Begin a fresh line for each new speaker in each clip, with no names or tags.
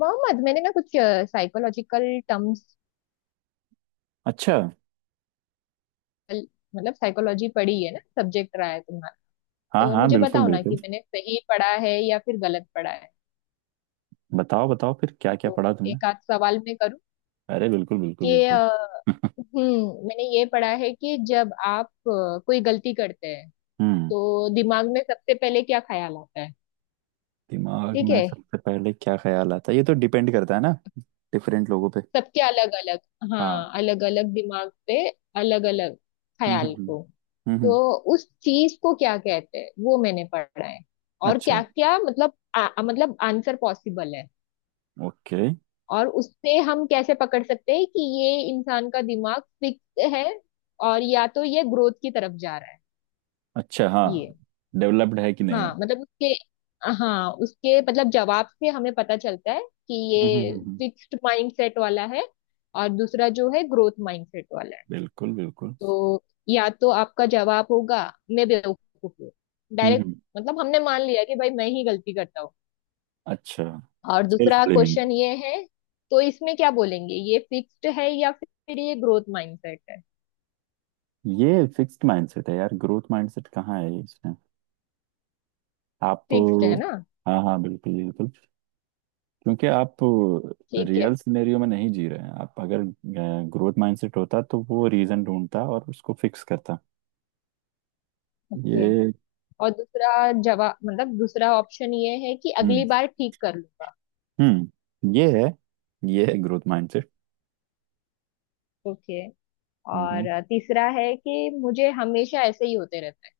मोहम्मद, मैंने ना कुछ साइकोलॉजिकल टर्म्स
अच्छा।
मतलब साइकोलॉजी पढ़ी है ना, सब्जेक्ट रहा है तुम्हारा।
हाँ
तो
हाँ,
मुझे
बिल्कुल
बताओ ना कि
बिल्कुल।
मैंने सही पढ़ा है या फिर गलत पढ़ा है।
बताओ बताओ, फिर क्या क्या
तो
पढ़ा तुमने।
एक आध सवाल मैं करूं
अरे बिल्कुल बिल्कुल
कि
बिल्कुल।
हम्म, मैंने ये पढ़ा है कि जब आप कोई गलती करते हैं
हम्म।
तो दिमाग में सबसे पहले क्या ख्याल आता है।
दिमाग
ठीक
में
है,
सबसे पहले क्या ख्याल आता है, ये तो डिपेंड करता है ना, डिफरेंट लोगों पे।
सबके अलग अलग,
हाँ।
हाँ अलग अलग दिमाग पे अलग अलग ख्याल
हम्म।
को, तो
हम्म।
उस चीज को क्या कहते हैं वो मैंने पढ़ा है। और
अच्छा।
क्या क्या मतलब आ, आ- मतलब आंसर पॉसिबल है।
ओके।
और उससे हम कैसे पकड़ सकते हैं कि ये इंसान का दिमाग फिक्स है और या तो ये ग्रोथ की तरफ जा रहा है?
अच्छा। हाँ,
ये
डेवलप्ड है कि नहीं
हाँ
है।
मतलब उसके, हाँ उसके मतलब जवाब से हमें पता चलता है कि ये
हम्म।
फिक्स्ड माइंडसेट वाला है और दूसरा जो है ग्रोथ माइंडसेट वाला है।
बिल्कुल बिल्कुल।
तो या तो आपका जवाब होगा मैं बेवकूफ हूँ, डायरेक्ट।
हम्म।
मतलब हमने मान लिया कि भाई मैं ही गलती करता हूँ।
अच्छा।
और
सेल्फ
दूसरा
ब्लेमिंग।
क्वेश्चन ये है, तो इसमें क्या बोलेंगे, ये फिक्स्ड है या फिर ये ग्रोथ माइंडसेट है?
ये फिक्स्ड माइंडसेट है यार, ग्रोथ माइंडसेट कहाँ है इसमें। आप।
फिक्स्ड है ना?
हाँ हाँ, बिल्कुल बिल्कुल। क्योंकि आप
ठीक है,
रियल सिनेरियो में नहीं जी रहे हैं। आप, अगर ग्रोथ माइंडसेट होता तो वो रीजन ढूंढता और उसको फिक्स करता।
ओके।
ये।
और दूसरा जवाब मतलब दूसरा ऑप्शन ये है कि अगली
हम्म।
बार ठीक कर लूंगा।
हम्म, ये है। ये है ग्रोथ माइंडसेट।
ओके।
हम्म
और तीसरा है कि मुझे हमेशा ऐसे ही होते रहता है,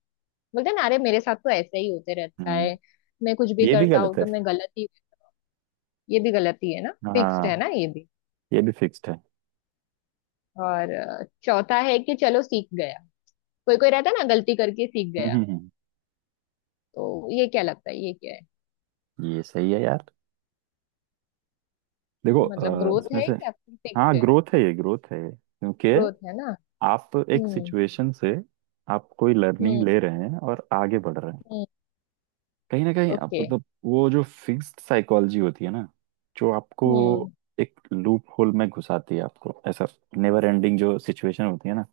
बोलते हैं ना अरे मेरे साथ तो ऐसे ही होते रहता
हम्म।
है, मैं कुछ भी
ये भी
करता
गलत
हूँ
है।
तो मैं गलत ही। ये भी गलत ही है ना, फिक्स्ड
हाँ,
है ना ये भी।
ये भी फिक्स्ड है।
और चौथा है कि चलो सीख गया, कोई कोई रहता है ना गलती करके सीख गया।
हम्म।
तो ये क्या लगता है, ये क्या है?
ये सही है यार। देखो
मतलब ग्रोथ
इसमें
है
से।
या फिर फिक्स्ड
हाँ,
है?
ग्रोथ है। ये ग्रोथ है ये। क्योंकि
ग्रोथ है ना।
आप एक
हम्म
सिचुएशन से, आप कोई लर्निंग
हम्म
ले रहे हैं और आगे बढ़ रहे हैं।
हम्म।
कहीं ना कहीं आप
ओके।
मतलब वो जो फिक्स्ड साइकोलॉजी होती है ना, जो आपको
हम्म
एक लूप होल में घुसाती है, आपको ऐसा नेवर एंडिंग जो सिचुएशन होती है ना,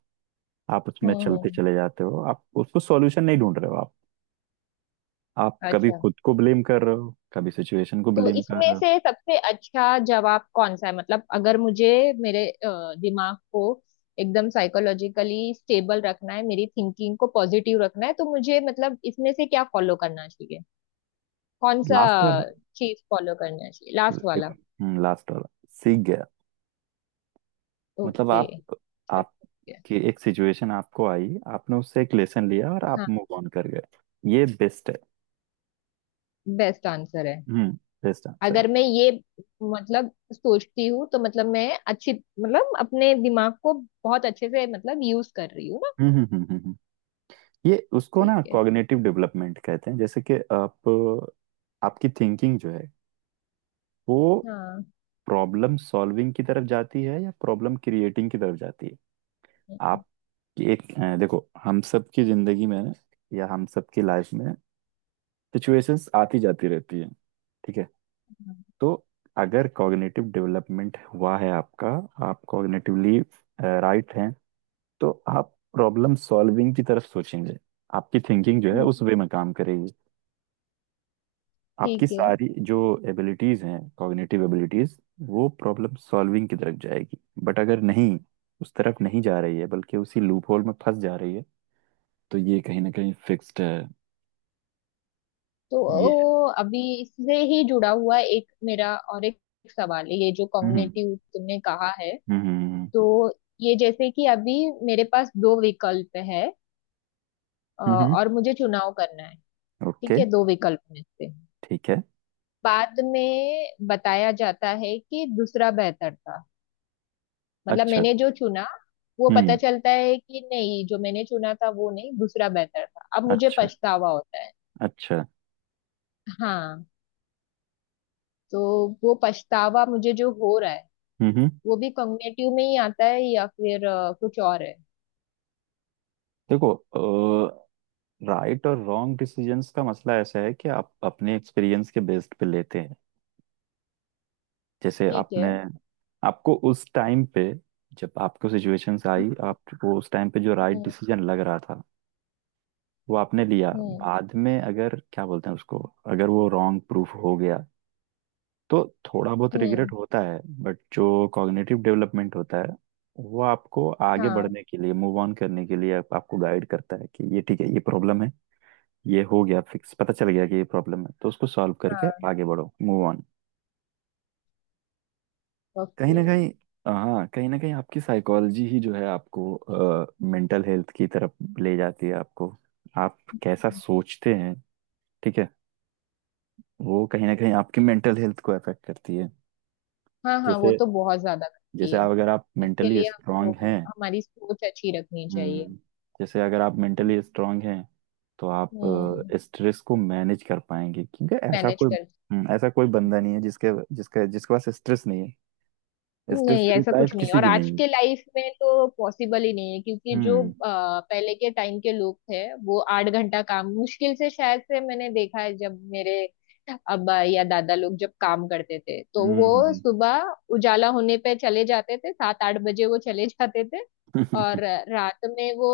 आप
हम्म
उसमें चलते
हम्म,
चले जाते हो। आप उसको सॉल्यूशन नहीं ढूंढ रहे हो। आप कभी
अच्छा।
खुद को ब्लेम कर रहे हो, कभी सिचुएशन को
तो
ब्लेम कर
इसमें
रहे हो।
से सबसे अच्छा जवाब कौन सा है? मतलब अगर मुझे मेरे दिमाग को एकदम साइकोलॉजिकली स्टेबल रखना है, मेरी थिंकिंग को पॉजिटिव रखना है, तो मुझे मतलब इसमें से क्या फॉलो करना चाहिए, कौन सा
लास्ट वाला।
चीज फॉलो करना चाहिए? लास्ट
देखो,
वाला?
लास्ट वाला। सीख गया। मतलब
ओके।
आप, आपकी एक सिचुएशन आपको आई, आपने उससे एक लेसन लिया और आप
हाँ,
मूव ऑन कर गए। ये बेस्ट है।
बेस्ट आंसर है।
हम्म। बेस्ट आंसर है।
अगर मैं ये मतलब सोचती हूँ तो मतलब मैं अच्छी मतलब अपने दिमाग को बहुत अच्छे से मतलब यूज कर रही हूँ ना।
हम्म हम्म हम्म हम्म, हम्म। ये उसको
ठीक
ना
है।
कॉग्निटिव डेवलपमेंट कहते हैं। जैसे कि आप, आपकी थिंकिंग जो है, वो
हाँ।
प्रॉब्लम सॉल्विंग की तरफ जाती है या प्रॉब्लम क्रिएटिंग की तरफ जाती है। आप एक देखो, हम सब की जिंदगी में ना, या हम सब की लाइफ में सिचुएशंस आती जाती रहती है। ठीक है।
हम्म,
तो अगर कॉग्निटिव डेवलपमेंट हुआ है आपका, आप कॉग्निटिवली राइट हैं, तो आप प्रॉब्लम सॉल्विंग की तरफ सोचेंगे। आपकी थिंकिंग जो है, उस वे में काम करेगी। आपकी
ठीक है।
सारी जो एबिलिटीज हैं, कॉग्निटिव एबिलिटीज, वो प्रॉब्लम सॉल्विंग की तरफ जाएगी। बट अगर नहीं, उस तरफ नहीं जा रही है बल्कि उसी लूप होल में फंस जा रही है, तो ये कहीं ना कहीं फिक्स्ड है।
तो
ये।
ओ, अभी इससे ही जुड़ा हुआ एक मेरा और एक सवाल है, ये जो
हम्म
कॉग्निटिव तुमने कहा है,
हम्म
तो ये जैसे कि अभी मेरे पास दो विकल्प है
हम्म।
और मुझे चुनाव करना है।
ओके।
ठीक है, दो विकल्प में से
ठीक है।
बाद में बताया जाता है कि दूसरा बेहतर था। मतलब
अच्छा।
मैंने जो चुना वो पता
हम्म।
चलता है कि नहीं, जो मैंने चुना था वो नहीं, दूसरा बेहतर था, अब मुझे
अच्छा।
पछतावा होता है।
अच्छा।
हाँ। तो वो पछतावा मुझे जो हो रहा है,
हम्म हम्म।
वो भी कॉग्निटिव में ही आता है या फिर कुछ और है?
देखो, राइट और रॉन्ग डिसीजंस का मसला ऐसा है कि आप अपने एक्सपीरियंस के बेस्ड पे लेते हैं। जैसे
ठीक
आपने,
है।
आपको उस टाइम पे, जब आपको सिचुएशंस आई,
हम्म
आपको उस टाइम पे जो राइट
हम्म
डिसीजन लग रहा था, वो आपने लिया।
हम्म
बाद में अगर क्या बोलते हैं उसको, अगर वो रॉन्ग प्रूफ हो गया, तो थोड़ा बहुत
हम्म,
रिग्रेट होता है। बट जो कॉग्निटिव डेवलपमेंट होता है, वो आपको आगे
हाँ
बढ़ने के लिए, मूव ऑन करने के लिए आपको गाइड करता है कि ये ठीक है, ये प्रॉब्लम है। ये हो गया फिक्स, पता चल गया कि ये प्रॉब्लम है, तो उसको सॉल्व करके
हाँ।
आगे बढ़ो, मूव ऑन। कहीं
ओके।
ना कहीं, हाँ कहीं ना कहीं आपकी साइकोलॉजी ही जो है, आपको मेंटल हेल्थ की तरफ ले जाती है। आपको, आप कैसा सोचते हैं, ठीक है, वो कहीं ना कहीं आपकी मेंटल हेल्थ को अफेक्ट करती है।
हाँ हाँ, वो
जैसे,
तो बहुत ज्यादा करती
जैसे
है।
आप, अगर आप
इसके
मेंटली
लिए
स्ट्रांग
हमको
हैं,
हमारी सोच अच्छी रखनी चाहिए।
हम्म, जैसे अगर आप मेंटली स्ट्रांग हैं तो आप
हम्म।
स्ट्रेस को मैनेज कर पाएंगे। क्योंकि ऐसा
मैनेज
कोई,
कर।
ऐसा कोई बंदा नहीं है जिसके जिसके जिसके पास स्ट्रेस नहीं है। स्ट्रेस
नहीं,
फ्री
ऐसा
लाइफ
कुछ नहीं है।
किसी
और
की
आज
नहीं है।
के लाइफ में तो पॉसिबल ही नहीं है, क्योंकि जो
हम्म
पहले के टाइम के लोग थे वो 8 घंटा काम मुश्किल से, शायद से मैंने देखा है जब मेरे अब्बा या दादा लोग जब काम करते थे, तो
हम्म
वो
हम्म,
सुबह उजाला होने पे चले जाते थे, 7-8 बजे वो चले जाते थे।
हम्म।
और रात में वो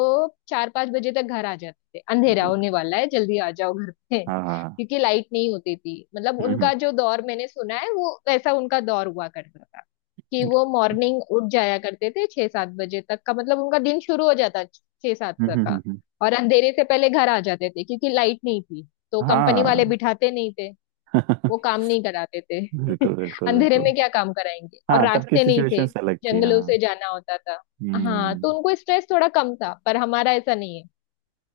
4-5 बजे तक घर आ जाते थे, अंधेरा
बिल्कुल।
होने वाला है जल्दी आ जाओ घर पे,
हाँ हाँ।
क्योंकि लाइट नहीं होती थी, मतलब
हम्म हम्म
उनका जो दौर मैंने सुना है वो वैसा उनका दौर हुआ करता था कि वो मॉर्निंग उठ जाया करते थे 6-7 बजे तक का, मतलब उनका दिन शुरू हो जाता छह सात तक का।
हम्म।
और अंधेरे से पहले घर आ जाते थे क्योंकि लाइट नहीं थी तो कंपनी वाले
हाँ।
बिठाते नहीं थे, वो काम नहीं कराते थे।
बिल्कुल बिल्कुल
अंधेरे
बिल्कुल।
में क्या काम कराएंगे, और
हाँ, तब की
रास्ते नहीं
सिचुएशन
थे,
अलग थी।
जंगलों
हाँ।
से जाना होता था। हाँ,
हम्म।
तो उनको स्ट्रेस थोड़ा कम था पर हमारा ऐसा नहीं है।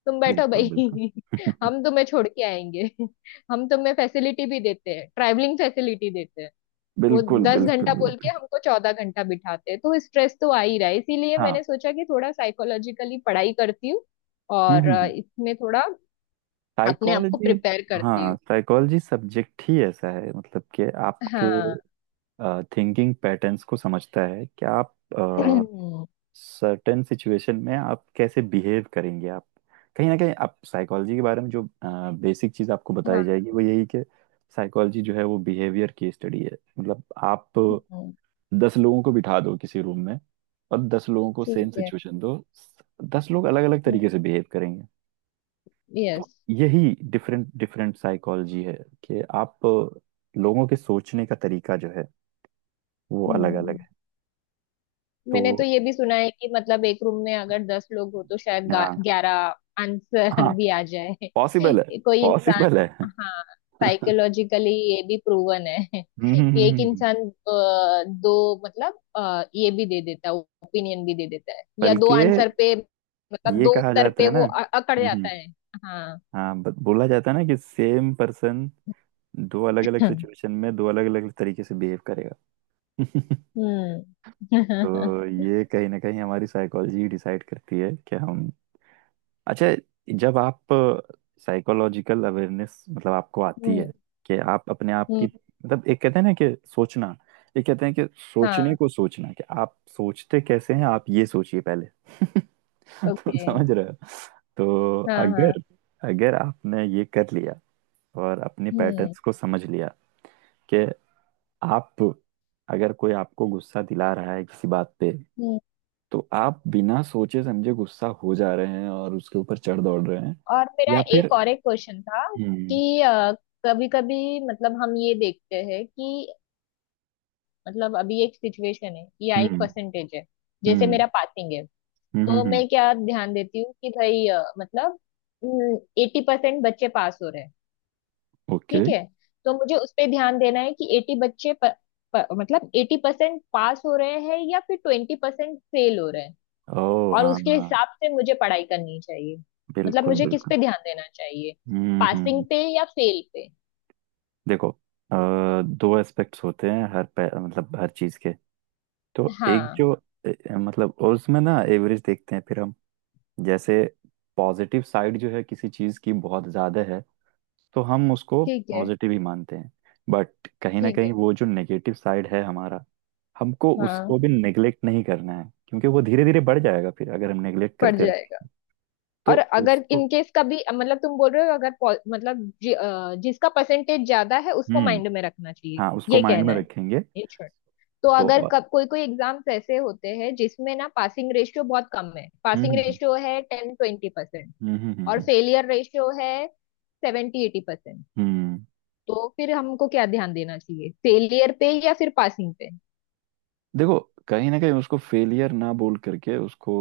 तुम बैठो
बिल्कुल बिल्कुल।
भाई। हम तुम्हें छोड़ के आएंगे। हम तुम्हें फैसिलिटी भी देते हैं, ट्रैवलिंग फैसिलिटी देते हैं। वो
बिल्कुल
10 घंटा
बिल्कुल
बोल के
बिल्कुल।
हमको 14 घंटा बिठाते हैं, तो स्ट्रेस तो आ ही रहा है, इसीलिए
हाँ।
मैंने सोचा कि थोड़ा साइकोलॉजिकली पढ़ाई करती हूँ और
हम्म।
इसमें थोड़ा अपने आप को
साइकोलॉजी।
प्रिपेयर करती
हाँ,
हूँ।
साइकोलॉजी सब्जेक्ट ही ऐसा है। मतलब कि आपके
हाँ।
थिंकिंग पैटर्न्स को समझता है कि आप सर्टेन सिचुएशन में आप कैसे बिहेव करेंगे। आप कहीं ना कहीं आप साइकोलॉजी के बारे में जो बेसिक चीज़ आपको बताई
हाँ।
जाएगी वो यही कि साइकोलॉजी जो है वो बिहेवियर की स्टडी है। मतलब आप
हम्म,
दस लोगों को बिठा दो किसी रूम में, और दस लोगों को सेम
ठीक है।
सिचुएशन दो, दस लोग अलग अलग तरीके से बिहेव करेंगे। तो
यस।
यही डिफरेंट डिफरेंट साइकोलॉजी है, कि आप लोगों के सोचने का तरीका जो है, वो अलग अलग है। तो
मैंने तो ये भी सुना है कि मतलब एक रूम में अगर 10 लोग हो तो शायद
हाँ।
11 आंसर
हाँ,
भी आ जाए।
पॉसिबल है,
कोई इंसान।
पॉसिबल है।
हाँ, साइकोलॉजिकली ये भी प्रूवन है कि एक
हम्म,
इंसान दो मतलब ये भी दे देता है, ओपिनियन भी दे देता है या दो
बल्कि
आंसर पे, मतलब
ये
दो
कहा
उत्तर
जाता
पे
है ना।
वो अकड़
हम्म।
जाता है। हाँ।
हाँ, बोला जाता है ना, कि सेम पर्सन दो अलग अलग सिचुएशन में दो अलग अलग तरीके से बिहेव करेगा।
हम्म।
तो
हम्म
ये कहीं ना कहीं हमारी साइकोलॉजी डिसाइड करती है कि हम, अच्छा, जब आप साइकोलॉजिकल अवेयरनेस मतलब आपको आती है, कि आप अपने आप की
हम्म।
मतलब, एक कहते हैं ना कि सोचना, एक कहते हैं कि सोचने
हाँ।
को सोचना, कि आप सोचते कैसे हैं आप, ये सोचिए पहले। तुम
ओके।
समझ रहे हो। तो
हाँ हाँ।
अगर, अगर आपने ये कर लिया और अपने
हम्म।
पैटर्न्स को समझ लिया, कि आप, अगर कोई आपको गुस्सा दिला रहा है किसी बात पे, तो आप बिना सोचे समझे गुस्सा हो जा रहे हैं और उसके ऊपर चढ़ दौड़ रहे हैं,
और मेरा
या फिर,
एक और एक क्वेश्चन था
हम्म।
कि कभी कभी मतलब हम ये देखते हैं कि मतलब अभी एक सिचुएशन है या एक
हम्म
परसेंटेज है, जैसे
हम्म
मेरा पासिंग है। तो
हम्म।
मैं क्या ध्यान देती हूँ कि भाई मतलब 80% बच्चे पास हो रहे हैं।
ओके।
ठीक है। तो मुझे उस पे ध्यान देना है कि एटी बच्चे प, प, मतलब 80% पास हो रहे हैं या फिर 20% फेल हो रहे हैं,
ओ
और
हाँ
उसके
हाँ,
हिसाब से मुझे पढ़ाई करनी चाहिए। मतलब
बिल्कुल
मुझे किस
बिल्कुल।
पे ध्यान देना चाहिए,
हम्म हम्म
पासिंग
हम्म।
पे या फेल पे?
देखो दो एस्पेक्ट्स होते हैं मतलब हर चीज के। तो एक
हाँ,
जो ए- मतलब, और उसमें ना एवरेज देखते हैं फिर हम। जैसे पॉजिटिव साइड जो है किसी चीज की बहुत ज्यादा है, तो हम उसको
ठीक है।
पॉजिटिव ही मानते हैं। बट कहीं ना
ठीक
कहीं
है।
वो जो नेगेटिव साइड है हमारा, हमको
हाँ
उसको भी नेग्लेक्ट नहीं करना है, क्योंकि वो धीरे धीरे बढ़ जाएगा फिर, अगर हम नेग्लेक्ट
पड़
करते रहे।
जाएगा।
तो
और अगर
उसको,
इनकेस कभी मतलब तुम बोल रहे हो अगर पो- मतलब जि, अ, जिसका परसेंटेज ज्यादा है उसको
हम्म,
माइंड में रखना चाहिए,
हाँ उसको
ये
माइंड
कहना
में
है।
रखेंगे।
ये छोड़। तो
तो
अगर
और,
कब कोई कोई एग्जाम्स ऐसे होते हैं जिसमें ना पासिंग रेशियो बहुत कम है,
हम्म
पासिंग
हम्म
रेशियो है 10-20%
हम्म हम्म हम्म
और
हम्म,
फेलियर रेशियो है 70-80%,
हम्म।
तो फिर हमको क्या ध्यान देना चाहिए, फेलियर पे या फिर पासिंग पे?
देखो, कहीं ना कहीं उसको फेलियर ना बोल करके उसको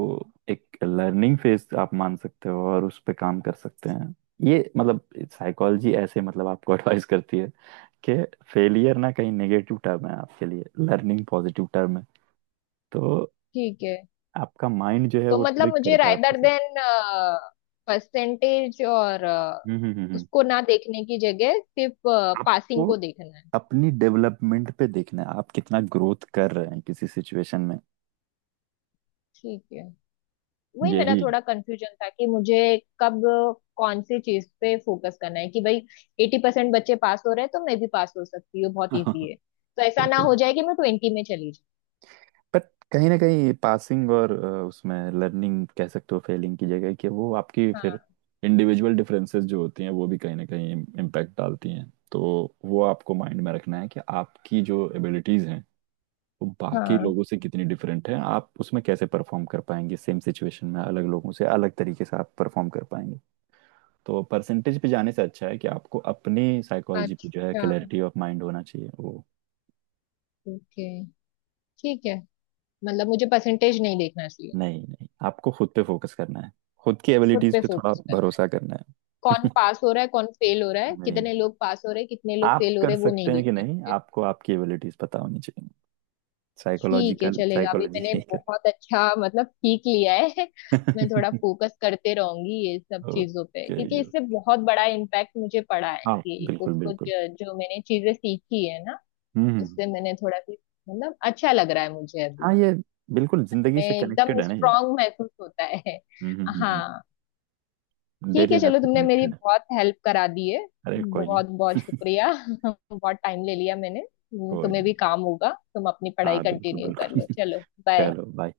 एक लर्निंग फेज आप मान सकते हो, और उस पे काम कर सकते हैं। ये मतलब साइकोलॉजी ऐसे मतलब आपको एडवाइस करती है, कि फेलियर ना कहीं नेगेटिव टर्म है आपके लिए, लर्निंग पॉजिटिव टर्म है। तो
ठीक है।
आपका माइंड जो है,
तो
वो
मतलब
ट्रिक
मुझे
करता है आपके
रादर
साथ।
देन परसेंटेज और
हम्म हम्म हम्म हम्म।
उसको ना देखने की जगह सिर्फ
आपको
पासिंग को देखना है।
अपनी डेवलपमेंट पे देखना है, आप कितना ग्रोथ कर रहे हैं किसी सिचुएशन में।
ठीक है, वही मेरा
यही।
थोड़ा कंफ्यूजन था कि मुझे कब कौन सी चीज पे फोकस करना है कि भाई 80% बच्चे पास हो रहे हैं तो मैं भी पास हो सकती हूँ, बहुत इजी है, तो ऐसा ना हो
बिल्कुल।
जाए कि मैं 20 में चली जाऊँ।
बट कहीं ना कहीं पासिंग और उसमें लर्निंग कह सकते हो फेलिंग की जगह, कि वो आपकी फिर
हाँ
इंडिविजुअल डिफरेंसेस जो होती हैं, वो भी कहीं ना कहीं इम्पैक्ट डालती हैं। तो वो आपको माइंड में रखना है कि आपकी जो एबिलिटीज़ हैं, वो बाकी
हाँ।
लोगों से कितनी डिफरेंट हैं। आप उसमें कैसे परफॉर्म कर पाएंगे, सेम सिचुएशन में अलग लोगों से अलग तरीके से आप परफॉर्म कर पाएंगे। तो परसेंटेज पे जाने से अच्छा है कि आपको अपनी साइकोलॉजी पे जो है
अच्छा,
क्लैरिटी ऑफ माइंड होना चाहिए वो।
ओके, ठीक है। मतलब मुझे परसेंटेज नहीं देखना चाहिए।
नहीं नहीं, आपको खुद पे फोकस करना है। खुद की
खुद
एबिलिटीज
पे
पे थोड़ा
फोकस करना है,
भरोसा करना है।
कौन पास हो रहा है कौन फेल हो रहा है,
नहीं,
कितने लोग पास हो रहे हैं कितने लोग
आप
फेल हो
कर
रहे हैं वो
सकते
नहीं
हैं कि
देखना है
नहीं,
मुझे।
आपको आपकी एबिलिटीज पता होनी चाहिए।
ठीक है,
साइकोलॉजिकल
चलेगा। अभी
साइकोलॉजी।
मैंने बहुत अच्छा मतलब सीख लिया है। मैं थोड़ा फोकस करते रहूंगी ये सब चीजों पे
ओके।
क्योंकि इससे बहुत बड़ा इम्पैक्ट मुझे पड़ा है
हाँ
कि कुछ
बिल्कुल
कुछ
बिल्कुल।
जो मैंने चीजें सीखी है ना,
हम्म।
उससे मैंने थोड़ा भी मतलब अच्छा लग रहा है मुझे अभी।
हाँ, ये बिल्कुल जिंदगी
मैं
से कनेक्टेड
एकदम
है ना ये।
स्ट्रांग महसूस होता है।
हम्म।
हाँ, ठीक
डेली
है
लाइफ
चलो,
से
तुमने मेरी
कनेक्टेड है।
बहुत हेल्प करा दी है,
अरे कोई नहीं।
बहुत बहुत शुक्रिया। बहुत टाइम ले लिया मैंने।
कोई
तुम्हें
नहीं।
भी काम होगा, तुम अपनी पढ़ाई
हाँ बिल्कुल
कंटिन्यू कर
बिल्कुल।
लो चलो। बाय।
चलो, बाय।